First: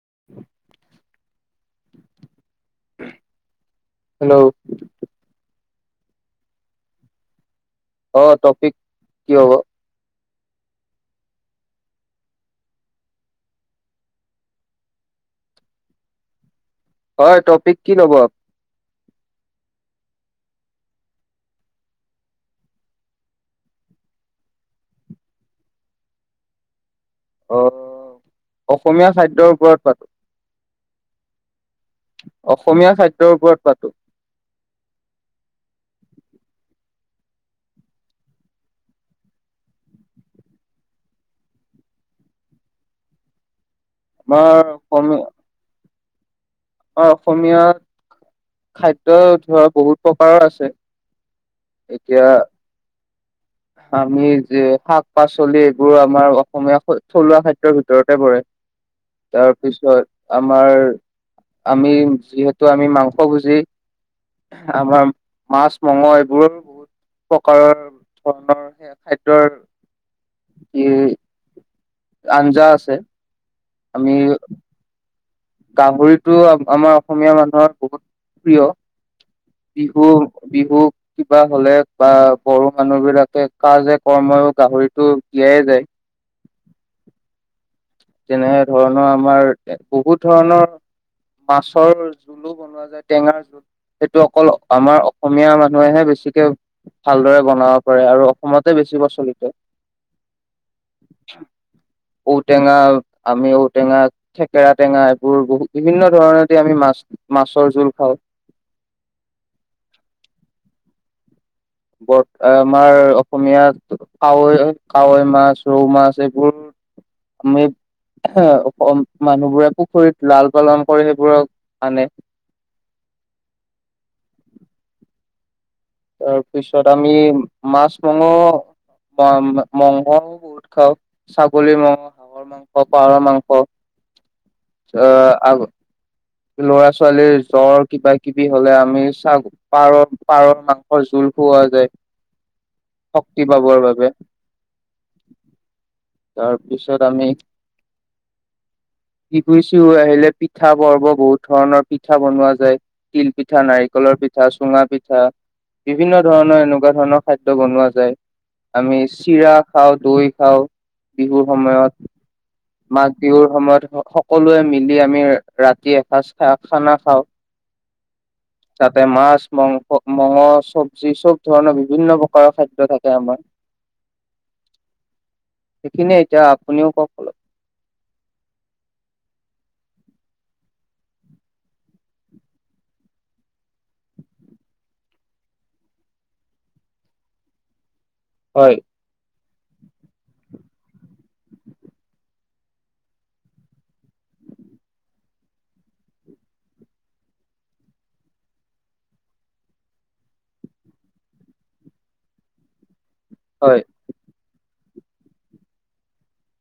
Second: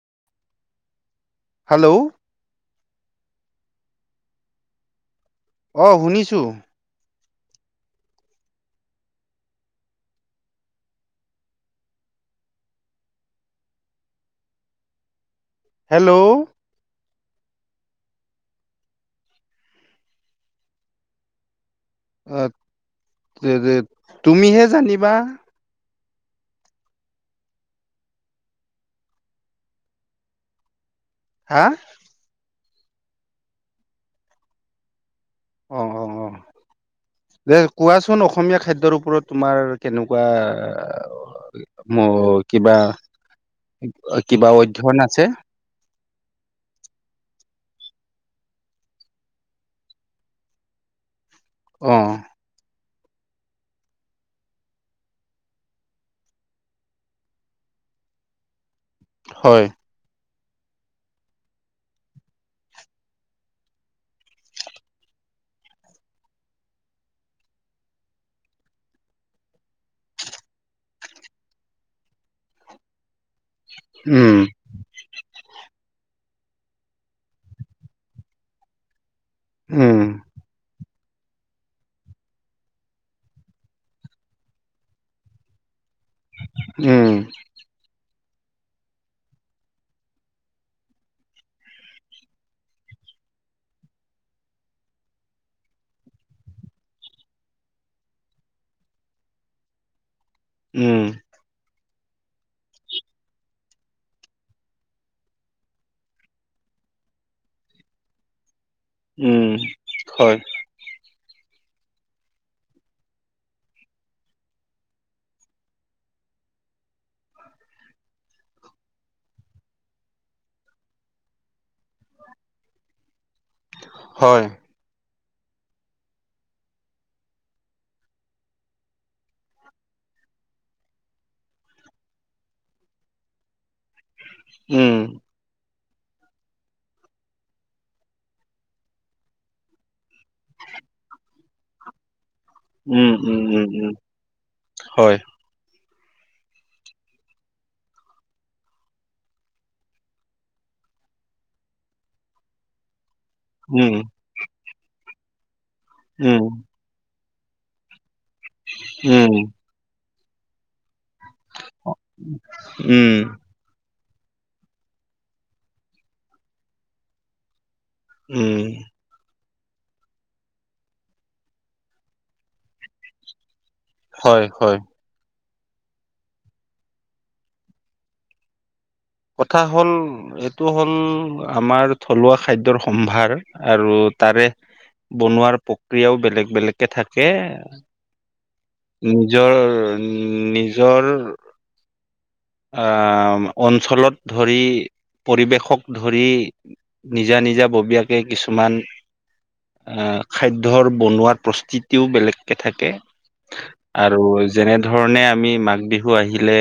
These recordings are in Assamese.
[unintelligible] হেল্ল'? হেল্ল'? অ' শুনিছোঁ। অ' টপিক কি হব? হেল্ল'? হয়, টপিক কি ল'ব? অ'- তেৰে- তুমিহে জানিবা। অ'- অসমীয়া খাদ্যৰ ওপৰত পাতো। হা। অসমীয়া খাদ্যৰ ওপৰত পাতোঁ। অ' - অ' - অ'। [unintelligible] যে কোৱাচোন অসমীয়া খাদ্যৰ ওপৰত তোমাৰ কেনেকুৱা ম- কিবা। [unintelligible] অ'- কিবা আমাৰ অধ্যয়ন আছে? অ' অসমীয়াত খাদ্য ধৰা বহুত প্ৰকাৰৰ আছে। অ এতিয়া আমি যে শাক-পাচলি এইবোৰ আমাৰ অসমীয়া থ- থলুৱা খাদ্যৰ ভিতৰতে পৰে। হয় তাৰপিছত আমাৰ। আমি যিহেতু আমি মাংসভোজি, আমাৰ মাছ-মঙহ এইবোৰ বহুত প্ৰকাৰৰ ধৰণৰ সেয়া খাদ্যৰ। উ, আঞ্জা আছে, আমি উম গাহৰিটো আম-আমাৰ অসমীয়া মানুহৰ বহুত প্ৰিয়। উম বিহু, বিহু কিবা হলে বা বড়ো মানুহ বিলাকে কাজে কৰ্মও গাহৰিতো দিয়াই যায়। উম। তেনে ধৰণৰ আমাৰ এ বহুত ধৰণৰ মাছৰ জোলো বনোৱা যায়, টেঙাৰ জোল সেইটো অকল আমাৰ অসমীয়া মানুহেহে বে বেছিকে ভালদৰে বনাব পাৰে আৰু অসমতে বেছি প্ৰচলিত। উম। ঔ টেঙা আমি ঔটেঙা, থেকেৰা টেঙা এইবোৰ বহুত বিভিন্ন ধৰণেদি আমি মাছ মাছৰ জোল খাওঁ। [inaudible] উম কিউ কিউ হয় কিউ কিউ বৰ আমাৰ অসমীয়াত কাৱৈ-কাৱৈ মাছ, ৰৌ মাছ এইবোৰ আমি এ মানুহবোৰে পুখুৰীত লাল পালন কৰি সেইবোৰক মানে [inaudible] হয় তাৰপিছত আমি মাছ মঙহ ম মঙহ বহুত খাওঁ ছাগলী মঙহ খাওঁ পাৰ মাংস পাৰৰ মাংস উম অহ অহ আগ ল'ৰা ছোৱালীৰ জ্বৰ কিবা কিবি হলে আমি চাগ পাৰৰ- পাৰৰ মাংস জোল খুৱা যায় উম উম শক্তি উম পাবৰ উম বাবে। হয় তাৰপিছত আমি। বিহু চিহুৰ আহিলে পিঠা পৰ্ব বহুত ধৰণৰ পিঠা বনোৱা যায়। তিল পিঠা, উম নাৰিকলৰ পিঠা, চুঙা পিঠা বিভিন্ন উম ধৰণৰ এনেকুৱা ধৰণৰ খাদ্য বনোৱা যায় আমি উম চিৰা খাওঁ দৈ খাওঁ। বিহুৰ সময়ত, উম মাঘ বিহুৰ সময়ত সকলোৱে মিলি আমি ৰাতি এসাঁজ খা, খানা খাওঁ। উম তাতে মাছ মাংস, মঙ চবজি চব ধৰণৰ বিভিন্ন প্ৰকাৰৰ খাদ্য থাকে আমাৰ হয়, হয় সেইখিনে এতিয়া আপুনিও কক অলপ। কথা হ'ল এইটো হ'ল আমাৰ থলুৱা খাদ্যৰ সম্ভাৰ আৰু তাৰে বনোৱাৰ প্ৰক্ৰিয়াও বেলেগ বেলেগকে থাকে। হয়। নিজৰ নিজৰ আহ অঞ্চলত ধৰি পৰিৱেশক ধৰি নিজা -নিজা ববীয়াকে কিছুমান আহ খাদ্যৰ বনোৱাৰ প্ৰস্তুতিও বেলেগকে থাকে। হয়, আৰু যেনে ধৰণে আমি মাঘ বিহু আহিলে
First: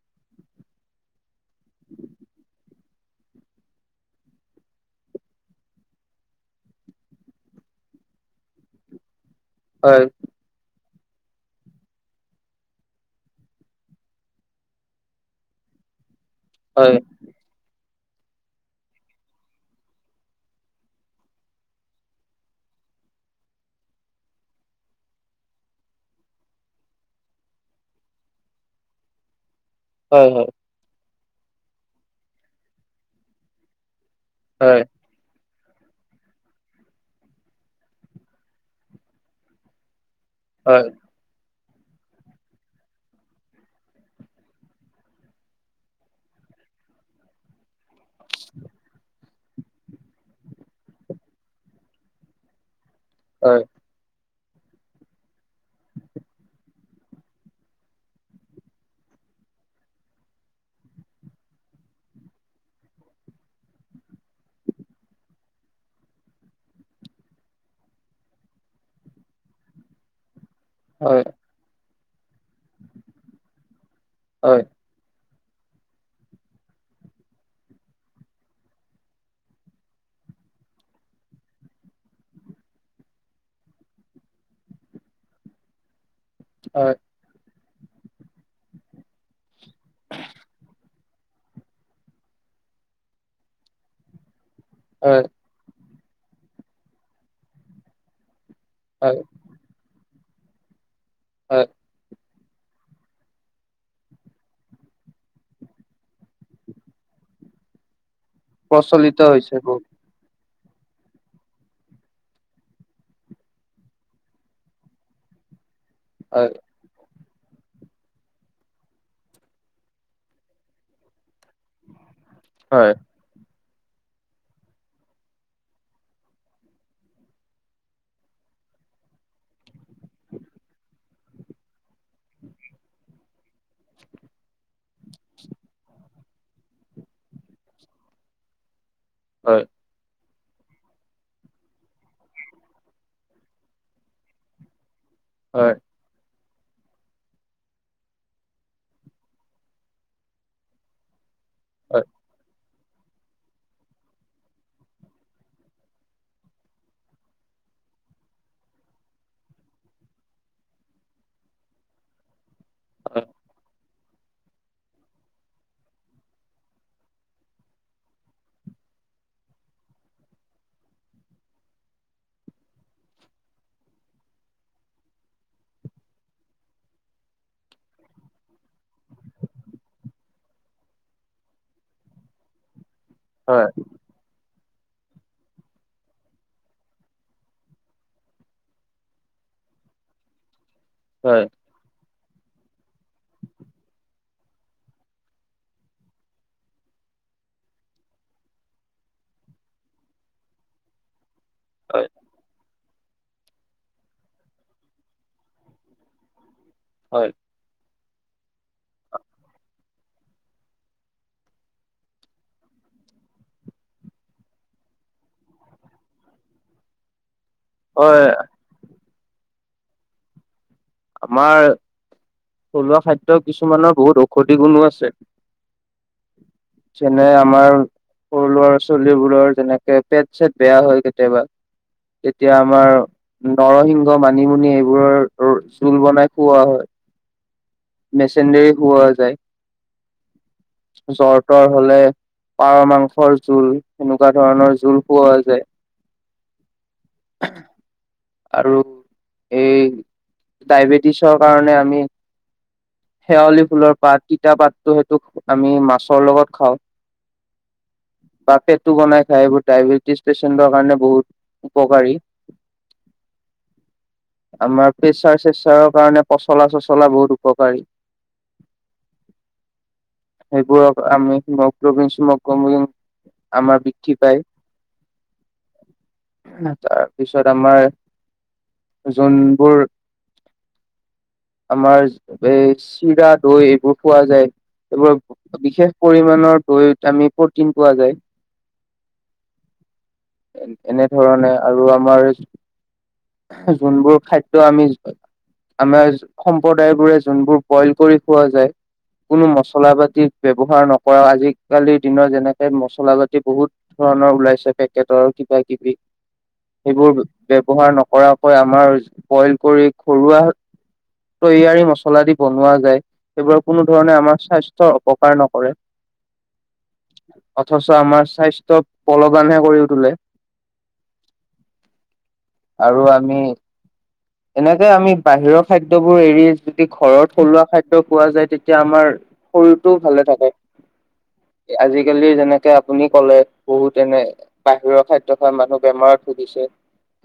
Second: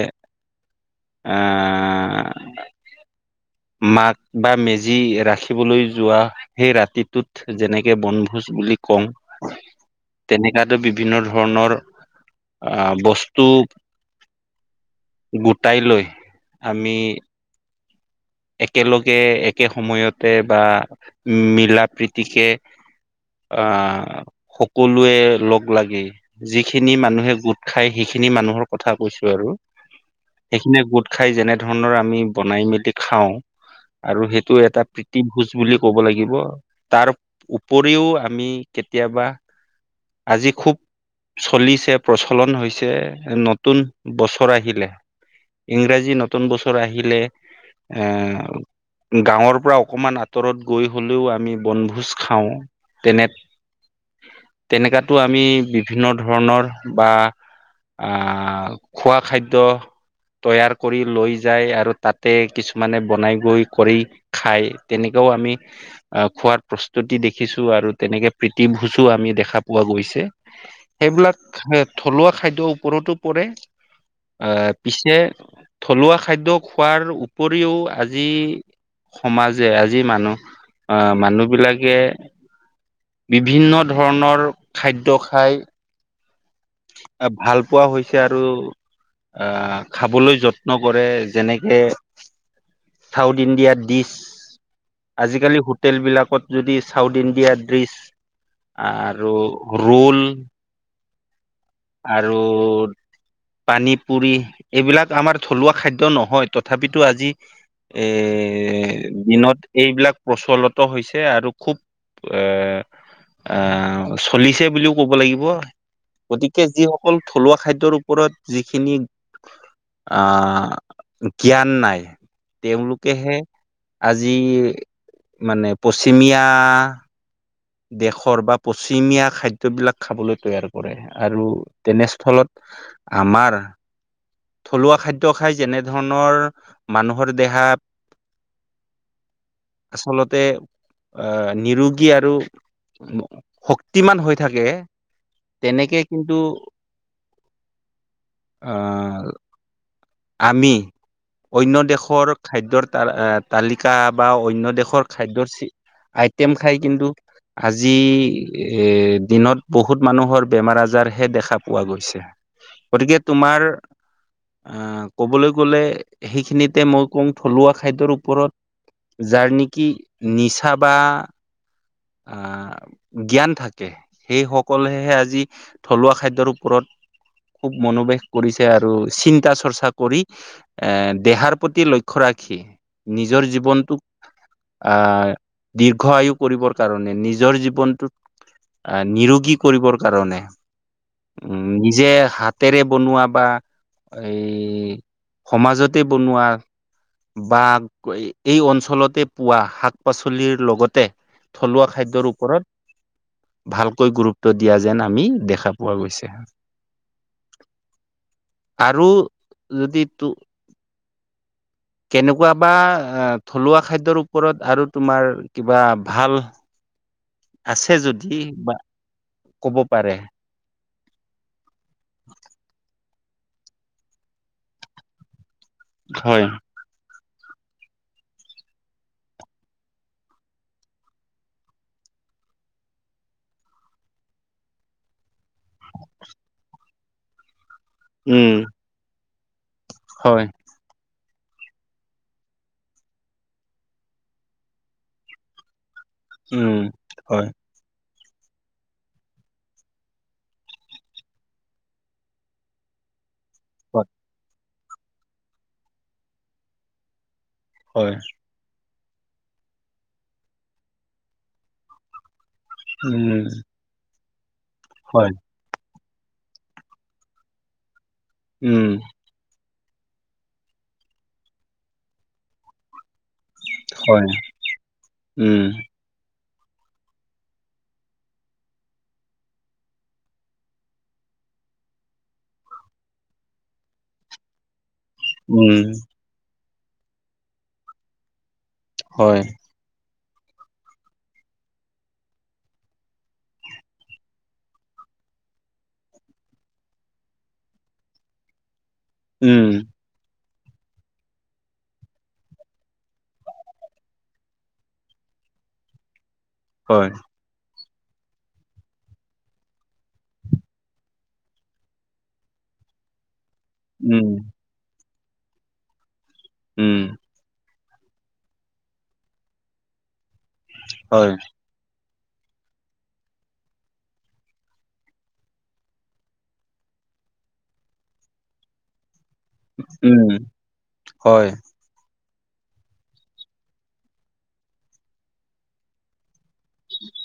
আহ [unintelligible] মাক বা মেজি ৰাখিবলৈ যোৱা সেই ৰাতিটোত যেনেকে বনভোজ বুলি কওঁ হয়, তেনেকাটো বি বিভিন্ন ধৰণৰ বস্তু গোটাই লৈ হয়, আমি একেলগে একে সময়তে বা মিলা প্ৰীতিকে আহ সকলোৱে লগ লাগি যিখিনি মানুহে গোট খাই শিক খিনি মানুহৰ কথা কৈছো আৰু হয়, হয়, সেইখিনিয় গোট খাই যেনে ধৰণৰ আমি বনাই মেলি খাওঁ আৰু সেইটো এটা হয়, প্ৰীতি ভোজ বুলি ক'ব লাগিব তাৰ উপৰিও আমি কেতিয়াবা আজি খুব হয়, চলিছে প্ৰচলন হৈছে নতুন বছৰ আহিলে ইংৰাজী নতুন বছৰ আহিলে এ গাঁৱৰ পৰা অকমান আঁতৰত গৈ হ'লেও আমি বনভোজ খাওঁ। তেনে হয়, তেনেকাতো আমি বিভিন্ন ধৰণৰ বা আহ খোৱা খাদ্য। তৈয়াৰ কৰি লৈ যায় আৰু তাতে কিছু মানে বনাই গৈ কৰি খাই তেনেকাও আমি আহ খোৱাত প্ৰস্তুতি দেখিছো আৰু তেনেকে প্ৰীতিভোজো আমি দেখা পোৱা গৈছে। হয়, সেইবিলাক এ থলুৱা খাদ্যৰ ওপৰতো পৰে হয়, আহ পিছে থলুৱা খাদ্য খোৱাৰ উপৰিও আজি সমাজে আজি মানুহ আহ মানুহ বিলাকে বিভিন্ন ধৰণৰ খাদ্য খাই। ভাল। পোৱা হৈছে আৰু আহ খাবলৈ যত্ন কৰে যেনেকে। South India dish. হয়। আজিকালি হোটেলবিলাকত যদি চাউথ ইণ্ডিয়া ডিছ। হয় আৰু ৰোল। হয়। আৰু। পানী পুৰি এইবিলাক আমাৰ থলুৱা খাদ্য নহয় তথাপিতো আজি। এ প্ৰচলিত হৈছে দিনত বহুত এইবিলাক প্ৰচলত। ত হৈছে আৰু খুব এ। এ চলিছে বুলিও কব লাগিব। হয়। অকল থলুৱা খাদ্যৰ ওপৰত যিখিনি। আহ জ্ঞান নাই হয় তেওঁলোকেহে। আজি মানে পশ্চিমীয়া। দেশৰ বা পশ্চিমীয়া খাদ্যবিলাক খাবলৈ তৈয়াৰ কৰে আৰু তেনেস্থলত। আমাৰ। থলুৱা খাদ্যয় খাই যেনে ধৰণৰ মানুহৰ দেহাত হয় আচলত। তে আহ নিৰোগী আৰু শক্তিমান হৈ থাকে। হয় তেনেকে কিন্তু অহ। আমি অন্য হয় দেশৰ খাদ্যৰ। ত তালিকা বা অন্য দেশৰ খাদ্যৰ আইটেম খাই কিন্তু। আজি এৰ দিনত বহুত মানুহৰ বেমাৰ আজাৰহে দেখা পোৱা গৈছে। গতিকে তোমাৰ। ক'বলৈ গ'লে সেইখিনিতে মই কওঁ থলুৱা খাদ্যৰ ওপৰত। যাৰ নেকি নিচা বা আহ। জ্ঞান থাকে সেই সকলেহে আজি থলুৱা খাদ্যয়ৰ ওপৰত। খুব মনোবেশ কৰিছে আৰু চিন্তা চৰ্চা কৰি এ দেহাৰ প্ৰতি লক্ষ্য ৰাখি। নিজৰ হয় জীৱনটোক আহ দীৰ্ঘ আয়ু কৰিব। কাৰণে নিজৰ জীৱনটোত আহ নিৰোগী কৰিবৰ কাৰণে। হয় উম নিজে। হাতেৰে বনোৱা বা এই সমাজতে বনোৱা। বা এই অঞ্চলতে পোৱা শাক পাচলিৰ লগতে। থলুৱা হয় খাদ্যৰ ওপৰত। ভালকৈ গুৰুত্ব দিয়া যেন আমি দেখা পোৱা গৈছে। হয়। আৰু যদি টো। কেনেকুৱা বা থলুৱা খাদ্যৰ ওপৰত আৰু তোমাৰ কিবা ভাল। আছে হয় যদি বা কব পাৰে। আমাৰ থলুৱা খাদ্য কিছুমানৰ বহুত ঔষধি গুণো আছে। হয়। যেনে আমাৰ সৰু ল'ৰা ছোৱালীবোৰৰ যেনেকে পেট চেট বেয়া হয় কেতিয়াবা। তেতিয়া আমাৰ নৰসিংহ মানিমুনি এইবোৰৰ। উম। মেচেঞ্জাৰি হোৱা যায়। হয়। জৰ তৰ হলে পাৰ মাংসৰ জোল কেনেকুৱা ধৰণৰ জোল খুৱা হয় যে। উম হয়। আৰু এই। ডায়বেটিছৰ কাৰণে আমি শেৱালি ফুলৰ হয়, পাত তিতা পাত ত সেইটো আমি মাছৰ লগত খাওঁ হয় টো বনাই খাই এইবোৰ ডায়বেটিছ পেচেণ্টৰ কাৰণে বহুত উপকাৰী উম আমাৰ হয়, প্ৰেচাৰ চেচাৰৰ কাৰণে পচলা চচলা বহুত উপকাৰী উম সেইবোৰক আমি হিমগ্লবিন হিমগ্লবিন - আমাৰ বৃদ্ধি হয়, পায়। উম, তাৰপিছত আমাৰ যোনবোৰ আমাৰ এই চিৰা দৈ এইবোৰ পোৱা যায়। এইবোৰ উম, বিশেষ পৰিমাণৰ দৈত আমি প্ৰটিন পোৱা যায়। হয়। এনেধৰণে আৰু আমাৰ যোনবোৰ খাদ্য আমি- আমাৰ সম্প্ৰদায়বোৰে যোনবোৰ বইল কৰি খোৱা যায় কোনো উম, মছলা পাতি- ব্যৱহাৰ নকৰাও আজিকালিৰ দিনত যেনেকে মচলা জাতি বহুত ধৰণৰ ওলাইছে পেকেটৰ- কিবা কিবি সেইবোৰ হয়, ব্যৱহাৰ নক- কৰাকৈ আমাৰ বইল কৰি ঘৰুৱা- তৈয়াৰী মছলা দি বনোৱা যায়। সেইবোৰ কোনো ধৰণে উম। আমাৰ স্বাস্থ্যৰ অপকাৰ নকৰে উম, অথচ আমাৰ স্বাস্থ্য বলৱানহে কৰি তোলে হয়। আৰু আমি- এনেকে আমি বাহিৰৰ খাদ্যবোৰ এৰি যদি ঘৰৰ থলুৱা খাদ্য পোৱা যায় তেতিয়া আমাৰ- শৰীৰটো ভালে উম, থাকে হয়, আজিকালি যে এনেকে আপুনি ক'লে বহুত এনে বাহিৰৰ খাদ্য খাই মানুহ বেমাৰত ভুগিছে-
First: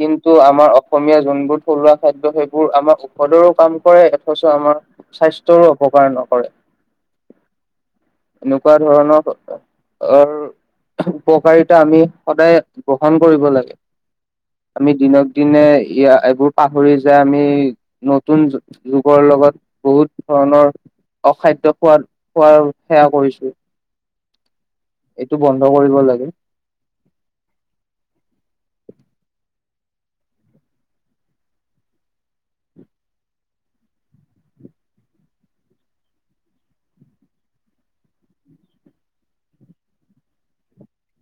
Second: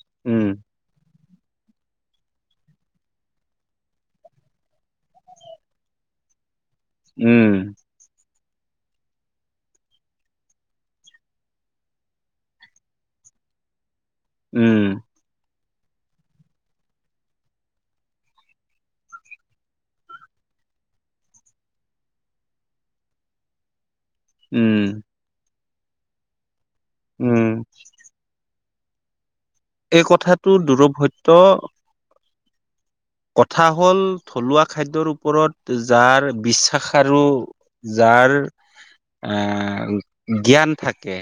কিন্তু উম, আমাৰ অসমীয়া- যোনবোৰ থলুৱা খাদ্য সেইবোৰ আমাৰ ঔষধৰো, কাম কৰে। অথচ আমাৰ স্বাস্থ্যৰো অপকাৰ নহয়। কৰে। উম এনেকোৱা ধৰণৰ উপকাৰিতা আমি সদায় গ্ৰহণ কৰিব লাগে উম। আমি দিনক দিনে। ই এইবোৰ পাহৰি যে আমি নতুন যুগৰ লগত বহুত ধৰণৰ খাদ্য খোৱাত খোৱাৰ সেৱা কৰিছো উম এইটো বন্ধ কৰিব লাগে। উম এই কথাটো দূৰভ সত্য- কথা হ'ল থলুৱা খাদ্যৰ ওপৰত যাৰ বিশ্বাস আৰু যাৰ। তাৰ অহ জ্ঞান থাকে।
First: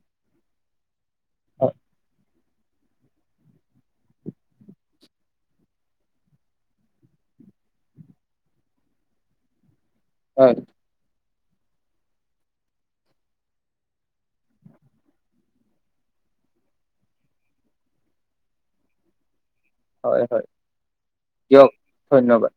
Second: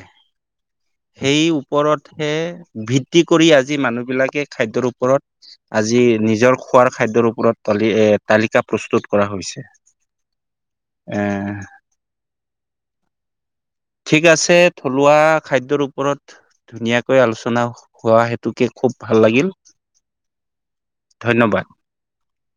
সেই হয় ওপৰতহে- ভিত্তি কৰি আজি মানুহ বিলাকে খাদ্যৰ ওপৰত আজি নিজৰ খোৱাৰ খাদ্যৰ ওপৰত- তালি তালিকা প্ৰস্তুত কৰা হৈছে- হয়। এ ঠিক আছে থলুৱা খাদ্যৰ ওপৰত ধুনীয়াকৈ আলোচনা হোৱা হেতুকে- খুব ভাল লাগিল- হয় হয় ধন্যবাদ। দিয়ক ধন্যবাদ।